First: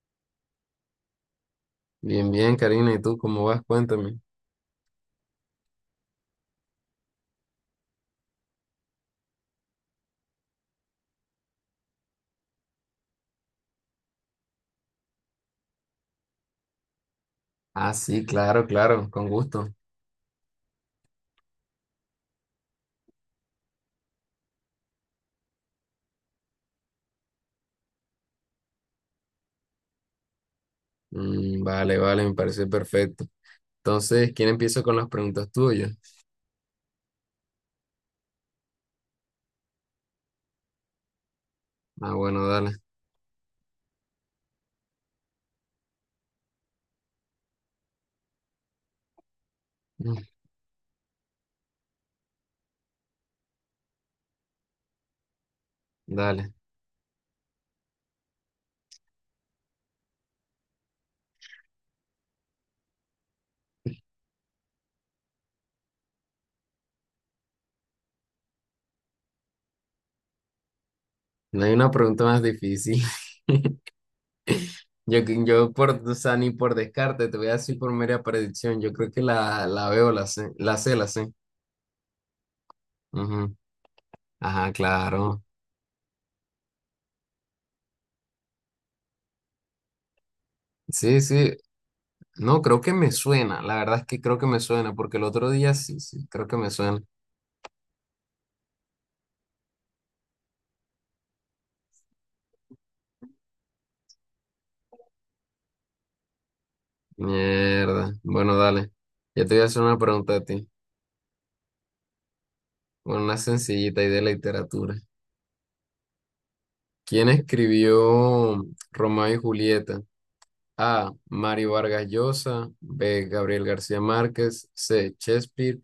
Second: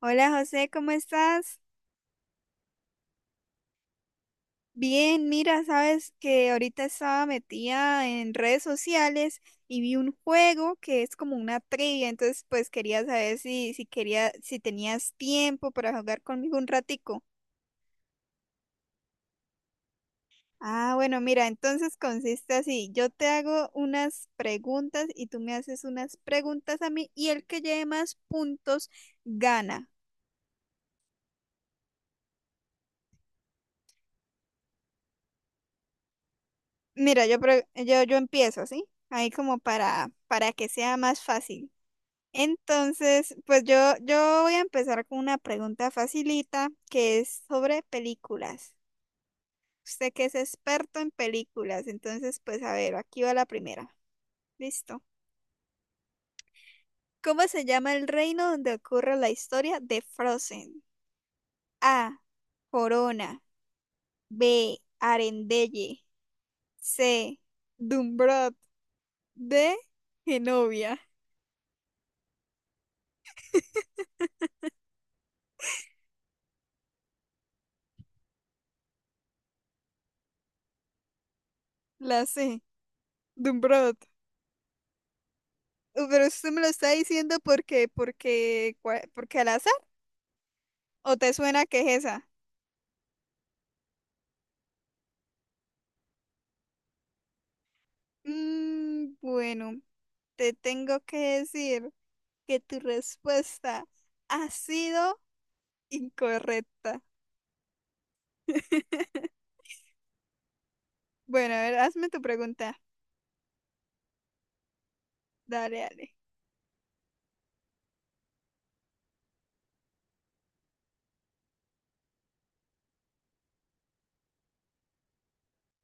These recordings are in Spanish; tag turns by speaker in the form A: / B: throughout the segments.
A: Hola José, ¿cómo estás?
B: Bien, bien, Karina, ¿y tú cómo vas? Cuéntame.
A: Bien, mira, sabes que ahorita estaba metida en redes sociales y vi un juego que es como una trivia, entonces pues quería saber si tenías tiempo para jugar conmigo un ratico.
B: Ah, sí, claro, claro, con gusto.
A: Entonces consiste así, yo te hago unas preguntas y tú me haces unas preguntas a mí y el que lleve más puntos gana.
B: Vale, vale, me parece perfecto. Entonces, ¿quién empieza con las preguntas tuyas?
A: Mira, yo empiezo, ¿sí? Ahí como para que sea más fácil.
B: Ah, bueno, dale.
A: Entonces, yo voy a empezar con una pregunta facilita que es sobre películas. Usted
B: Mm,
A: que es experto en películas, entonces, pues a ver, aquí va la primera. Listo.
B: Dale.
A: ¿Cómo se llama el reino donde ocurre la historia de Frozen? A, Corona. B, Arendelle. C, Dumbrot. D, Genovia.
B: No hay una pregunta más difícil. Yo, que- yo por, O sea, ni por descarte, te voy a decir por mera predicción. Yo creo que la veo, la sé, la sé, la sé.
A: La C.
B: Ujú.
A: Dumbrot.
B: Ajá, claro.
A: Pero usted me lo está diciendo porque, porque al azar. ¿O
B: Sí,
A: te
B: sí.
A: suena que es esa?
B: No, creo que me suena. La verdad es que creo que me suena, porque el otro día sí, sí, creo que me suena.
A: Bueno, te tengo que decir que tu respuesta ha sido incorrecta.
B: Mierda. Bueno, dale. Yo te voy a hacer una pregunta a ti.
A: Bueno, a ver, hazme tu pregunta.
B: Bueno, una sencillita y de literatura.
A: Dale, dale.
B: ¿Quién escribió Romeo y Julieta? A. Mario Vargas Llosa. B. Gabriel García Márquez. C. Shakespeare.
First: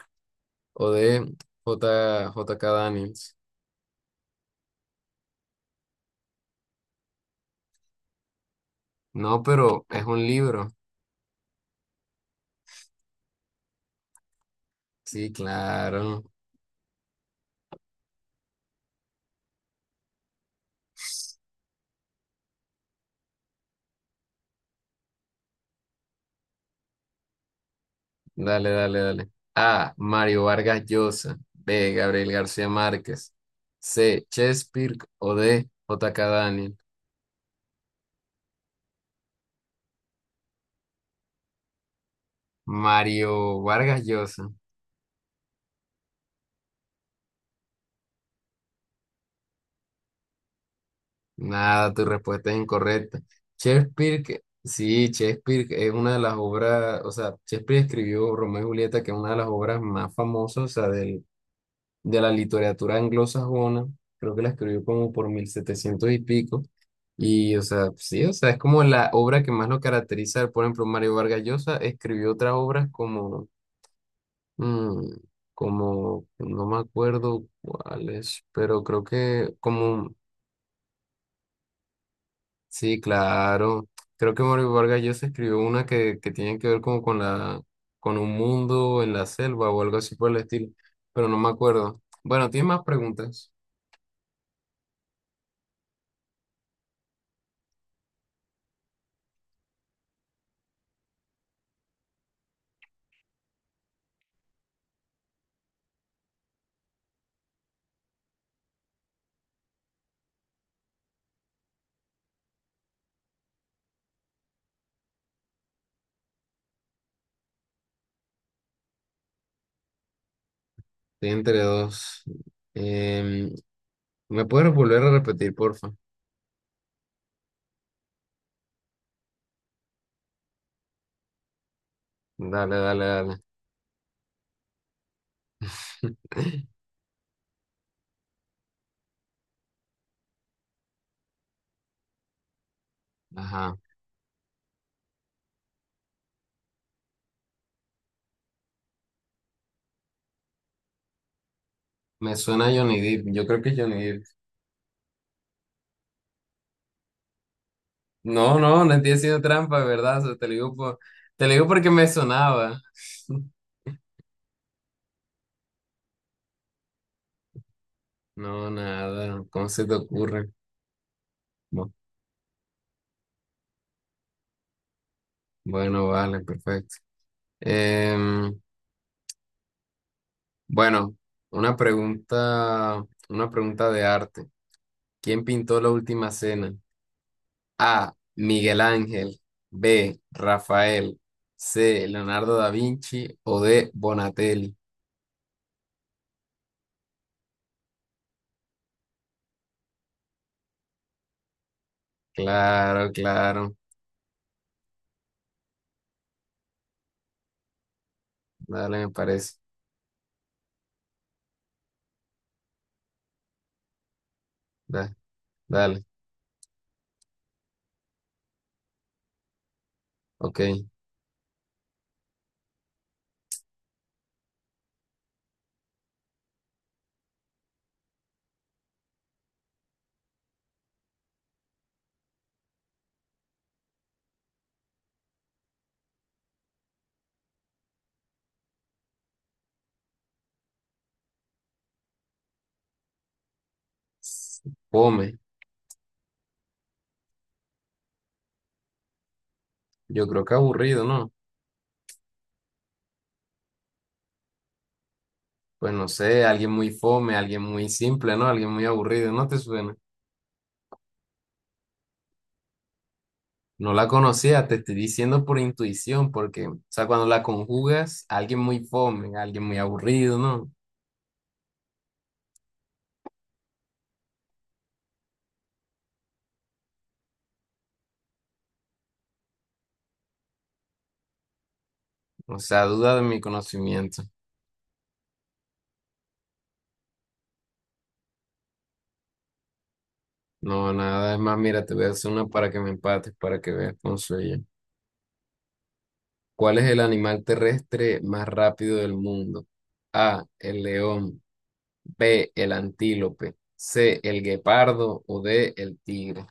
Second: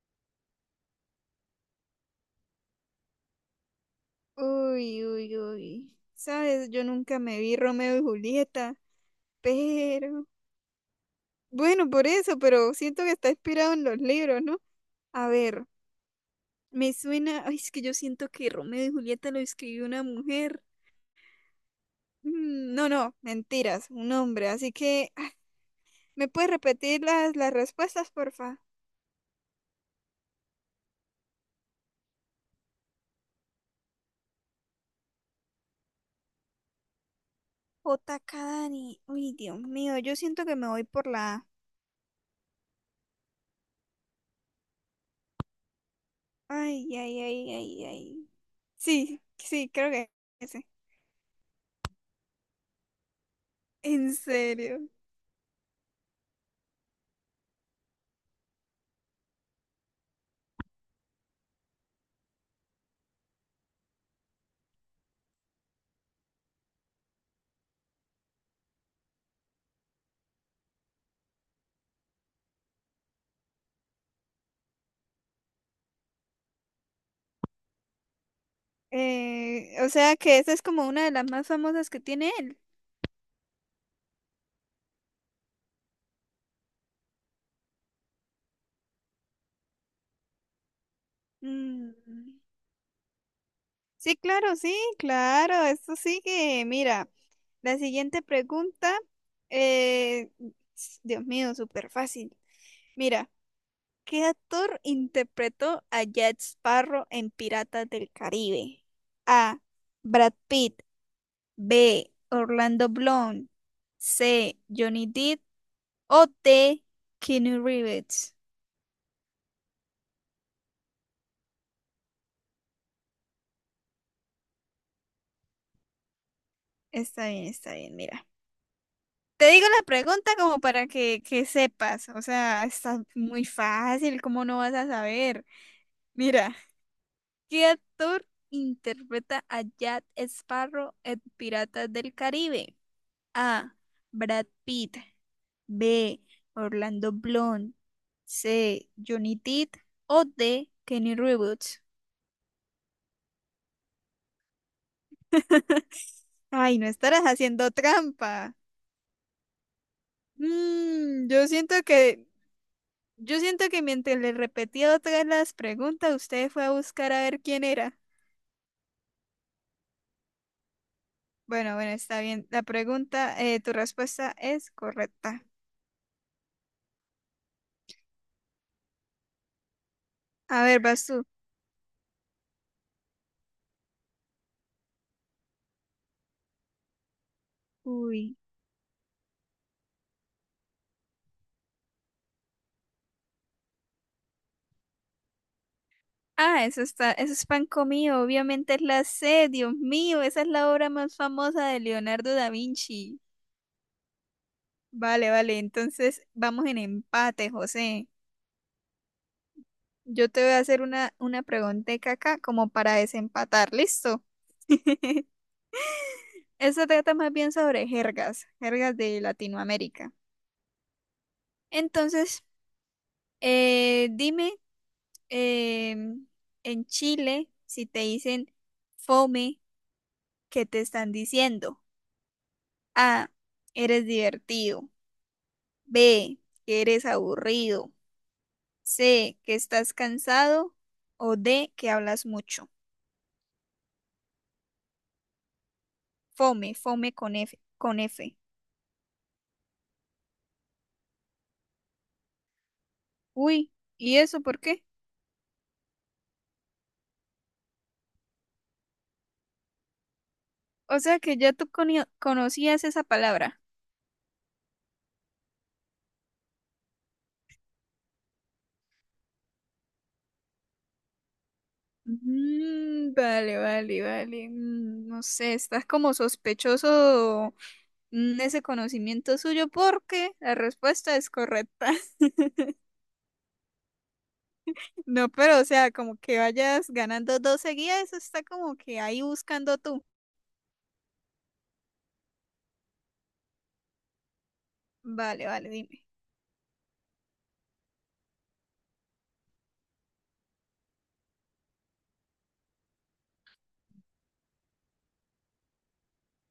B: O D. J. J. K. Daniels.
A: Uy, uy, uy. Sabes, yo nunca me vi Romeo y Julieta,
B: No, pero es un
A: pero…
B: libro.
A: Bueno, por eso, pero siento que está inspirado en los libros, ¿no? A
B: Sí,
A: ver,
B: claro.
A: me suena… Ay, es que yo siento que Romeo y Julieta lo escribió una mujer. No, no, mentiras, un hombre. Así que, ¿me puedes repetir las respuestas, porfa?
B: Dale, dale, dale. A. Mario Vargas Llosa. B. Gabriel García Márquez. C. Shakespeare. O D. J. K. Daniels.
A: J. Kadani. Uy, Dios mío, yo siento que me voy por la A.
B: Mario Vargas Llosa.
A: Ay, ay, ay, ay, ay. Sí, sí, creo que ese.
B: Nada, tu respuesta es incorrecta.
A: ¿En
B: Shakespeare,
A: serio?
B: sí, Shakespeare es una de las obras, o sea, Shakespeare escribió Romeo y Julieta, que es una de las obras más famosas, o sea, de la literatura anglosajona. Creo que la escribió como por 1700 y pico. Y, o sea, sí, o sea, es como la obra que más lo caracteriza. Por ejemplo, Mario Vargas Llosa escribió otras obras como, mm, no me acuerdo cuáles, pero creo que
A: O
B: como.
A: sea que esa es como una de las más famosas que tiene él.
B: Sí, claro. Creo que Mario Vargas Llosa escribió una que tiene que ver como con un mundo en la selva o algo así por el estilo, pero no me
A: Mm,
B: acuerdo. Bueno, ¿tienes más preguntas?
A: Sí, claro, sí, claro. Esto sigue. Mira, la siguiente pregunta. eh, Dios mío, súper fácil. Mira. ¿Qué actor interpretó a Jack Sparrow en Piratas del Caribe? A, Brad Pitt. B, Orlando Bloom. C, Johnny Depp. O D, Keanu Reeves.
B: Estoy entre dos. Em, ¿Me puedes volver a repetir, porfa?
A: Está bien, mira. Te digo la pregunta como para que sepas. O sea,
B: Dale,
A: está
B: dale, dale.
A: muy fácil, ¿cómo no vas a saber? Mira, ¿qué actor interpreta a Jack Sparrow en Piratas del Caribe? A,
B: Ajá.
A: Brad Pitt. B, Orlando Bloom. C, Johnny Depp. O D, Kenny Reeves.
B: Me suena a Johnny Depp. Yo creo que es Johnny Depp.
A: Ay, no estarás haciendo trampa.
B: No, no, no estoy haciendo trampa, de ¿verdad? O sea,
A: Mm,
B: te
A: yo
B: lo digo
A: siento
B: porque me
A: que,
B: sonaba.
A: yo siento que mientras le repetía otra vez las preguntas, usted fue a buscar a ver quién era.
B: No, nada. ¿Cómo se te ocurre?
A: Bueno, bueno,
B: Bueno.
A: está bien. La pregunta, tu respuesta es correcta.
B: Bueno, vale, perfecto. Em,
A: A ver, vas
B: bueno,
A: tú.
B: una pregunta, una pregunta de arte. ¿Quién pintó la última cena? A.
A: Uy.
B: Miguel Ángel. B. Rafael. C. Leonardo da Vinci. O D. Bonatelli.
A: Ah, eso está, eso es pan comido. Obviamente es la C, Dios mío, esa es la obra más famosa de Leonardo da
B: Claro,
A: Vinci.
B: claro.
A: Vale, vale. Entonces vamos en empate, José.
B: Dale, me parece.
A: Yo te voy a hacer una pregunteca acá como para desempatar. ¿Listo?
B: Da- Dale,
A: Eso trata más bien sobre jergas, jergas de Latinoamérica.
B: ok.
A: Entonces, dime, em, en Chile, si te dicen fome, ¿qué te están diciendo? A, eres divertido. B, que eres aburrido. C, que estás cansado. O D, que hablas mucho.
B: Fome.
A: Fome, fome con F.
B: Yo creo que aburrido, ¿no?
A: Uy, ¿y eso por qué?
B: Pues no sé, alguien muy fome, alguien muy simple, ¿no? Alguien muy aburrido, ¿no te suena?
A: O sea que ya tú cono- conocías esa palabra.
B: No la conocía, te estoy diciendo por intuición, porque, o sea, cuando la conjugas, alguien muy fome, alguien muy aburrido, ¿no?
A: Mm, vale, vale, vale. No sé, estás como sospechoso ese conocimiento suyo porque la respuesta es correcta.
B: O sea, duda de mi conocimiento.
A: No, pero o sea, como que vayas ganando dos seguidas, eso está como que ahí buscando tú.
B: No, nada, es más, mira, te voy a hacer una para que me empates, para que veas con sueño.
A: Vale, vale, dime.
B: ¿Cuál es el animal terrestre más rápido del mundo? A, el león, B, el antílope, C, el guepardo o D, el tigre.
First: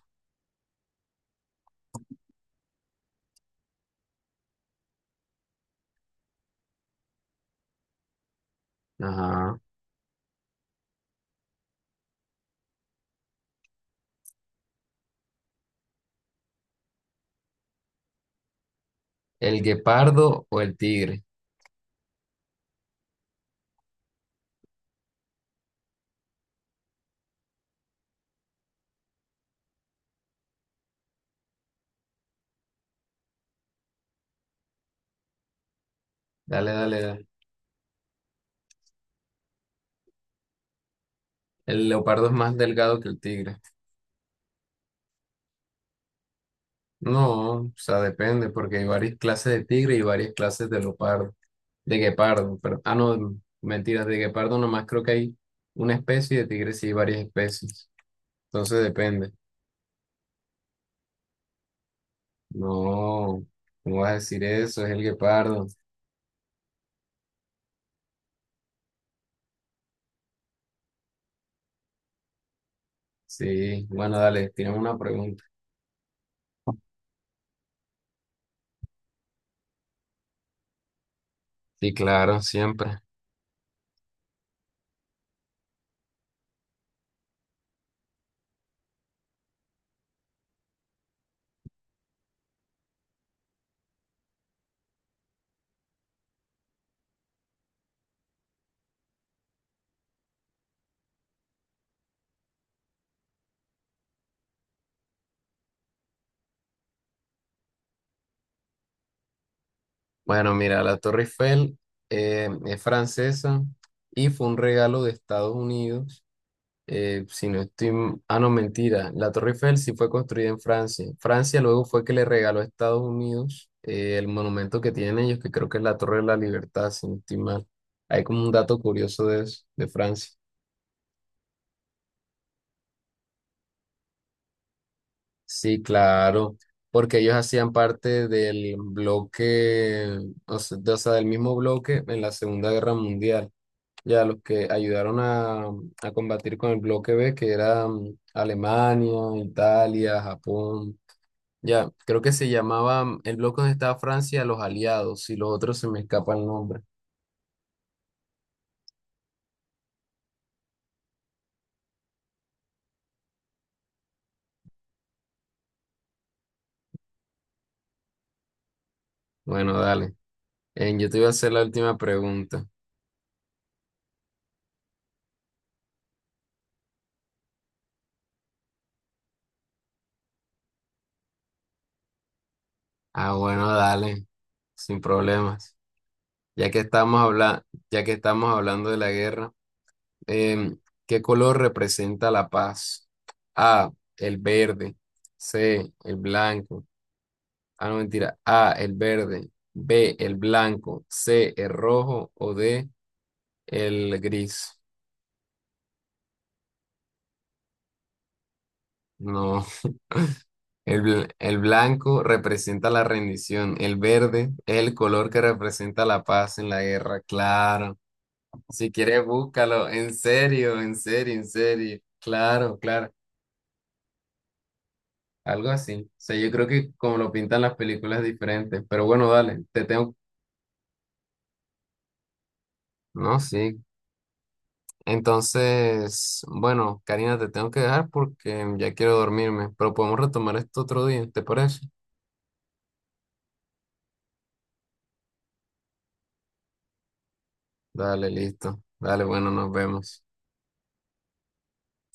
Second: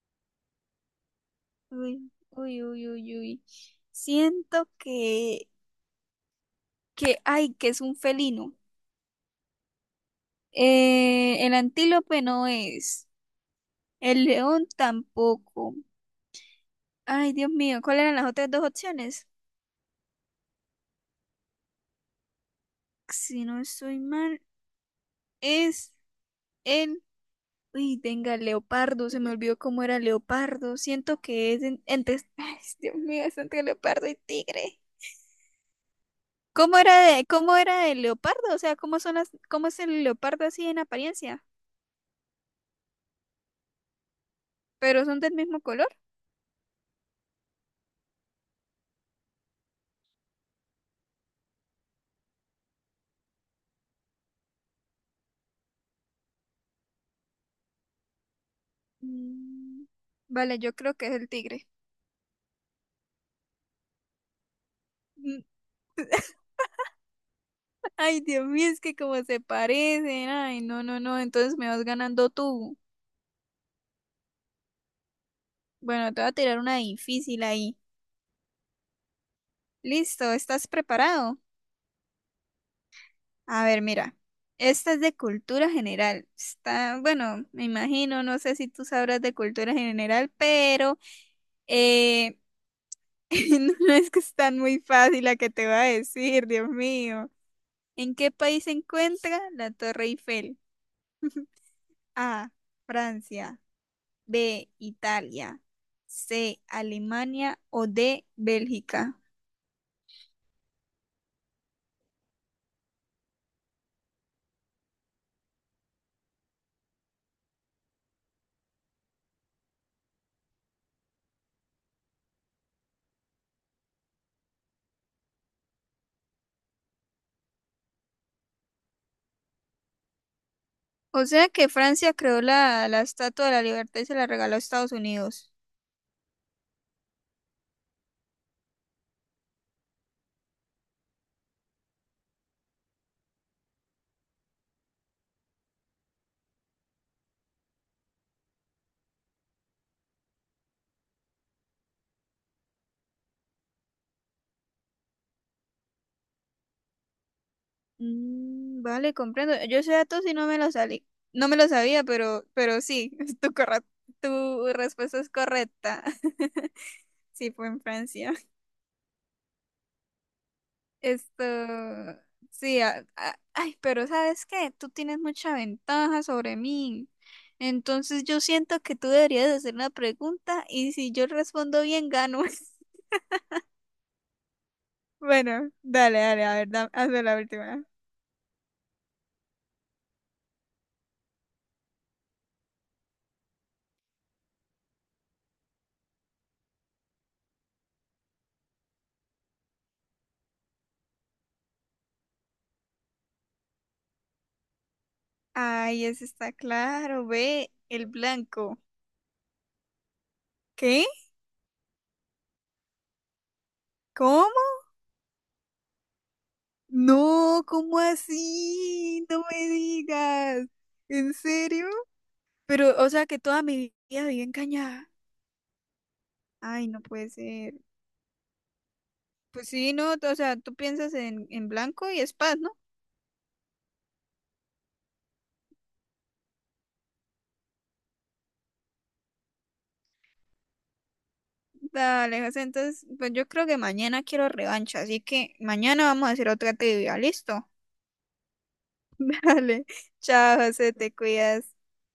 A: Uy, uy, uy, uy, uy. Siento que, ay, que es un felino.
B: Ajá.
A: El antílope no es. El león tampoco. Ay, Dios mío, ¿cuáles eran las otras dos opciones?
B: ¿El guepardo o el tigre?
A: Si no estoy mal, es el… Uy, venga, el leopardo, se me olvidó cómo era el leopardo. Siento que entre… Ay, Dios mío, es entre leopardo y tigre.
B: Dale, dale, dale.
A: Cómo era el leopardo? O sea, cómo es el leopardo así en apariencia?
B: El leopardo es más delgado que el tigre.
A: Pero son del mismo color.
B: No, o sea, depende, porque hay varias clases de tigre y varias clases de leopardo, de guepardo, pero, ah, no, mentiras, de guepardo nomás creo que hay una especie y de tigre sí hay varias especies, entonces depende.
A: Mm, Vale, yo creo que es el tigre.
B: No, ¿cómo vas a decir eso? Es el
A: Mm,
B: guepardo.
A: Ay, Dios mío, es que como se parecen. Ay, no, no, no. Entonces me vas ganando tú.
B: Sí, bueno, dale, tienes una pregunta.
A: Bueno, te voy a tirar una difícil ahí. Listo, ¿estás preparado?
B: Sí, claro, siempre.
A: A ver, mira. Esta es de cultura general. Está, bueno, me imagino, no sé si tú sabrás de cultura general, pero eh, no es que es tan muy fácil la que te va a decir, Dios mío. ¿En qué país se encuentra la Torre Eiffel? A, Francia. B, Italia. C, Alemania. O D, Bélgica.
B: Bueno, mira, la Torre Eiffel es francesa y fue un regalo de Estados Unidos. Si no estoy. Ah, no, mentira. La Torre Eiffel sí fue construida en Francia. Francia luego fue que le regaló a Estados Unidos el monumento que tienen ellos, que creo que es la Torre de la Libertad, si no estoy mal. Hay como un dato curioso de eso, de Francia.
A: O sea que Francia creó la Estatua de la Libertad y se la regaló a Estados Unidos.
B: Sí, claro, porque ellos hacían parte del bloque, o sea, del mismo bloque en la Segunda Guerra Mundial. Ya los que ayudaron a combatir con el bloque B, que era Alemania, Italia, Japón. Ya, creo que se llamaba el bloque donde estaba Francia, los aliados, y los otros se me escapa el nombre.
A: Mm, vale, comprendo. Yo ese dato sí no me lo salí. No me lo sabía, pero sí, tu, corra- tu respuesta es correcta. Sí, fue en Francia.
B: Bueno, dale. Yo te iba a
A: Esto,
B: hacer la última pregunta.
A: pero ¿sabes qué? Tú tienes mucha ventaja sobre mí. Entonces yo siento que tú deberías hacer una pregunta y si yo respondo bien, gano.
B: Ah, bueno, dale, sin
A: Bueno,
B: problemas.
A: dale, dale, a ver, hazme la última.
B: Ya que estamos hablando de la guerra, em, ¿qué color representa la paz? A, el verde. C, el blanco. Ah, no, mentira. A, el verde. B, el blanco. C, el rojo. O D, el gris.
A: Ay, ese está claro, ve, el blanco.
B: No. El,
A: ¿Qué?
B: bl- el blanco representa la rendición, el verde
A: ¿Cómo?
B: es el color que representa la paz en la guerra,
A: No,
B: claro.
A: ¿cómo
B: Si quieres,
A: así? No me
B: búscalo, en
A: digas.
B: serio, en serio,
A: ¿En
B: en
A: serio?
B: serio, claro,
A: Pero, o
B: claro,
A: sea, que toda mi vida viví engañada.
B: algo así. O sea, yo creo
A: Ay,
B: que
A: no
B: como
A: puede
B: lo pintan
A: ser.
B: las películas es diferente, pero bueno, dale,
A: Pues
B: te
A: sí, no,
B: tengo,
A: o sea, tú piensas en blanco y es paz, ¿no?
B: no, sí. Entonces, bueno, Karina, te tengo que dejar porque ya quiero dormirme, pero podemos retomar esto otro día, ¿te parece?
A: Dale, José, entonces, pues yo creo que mañana quiero revancha, así que mañana vamos a hacer otra trivia, ¿listo?
B: Dale, listo. Dale, bueno, nos
A: Dale,
B: vemos.
A: chao, José, te cuidas.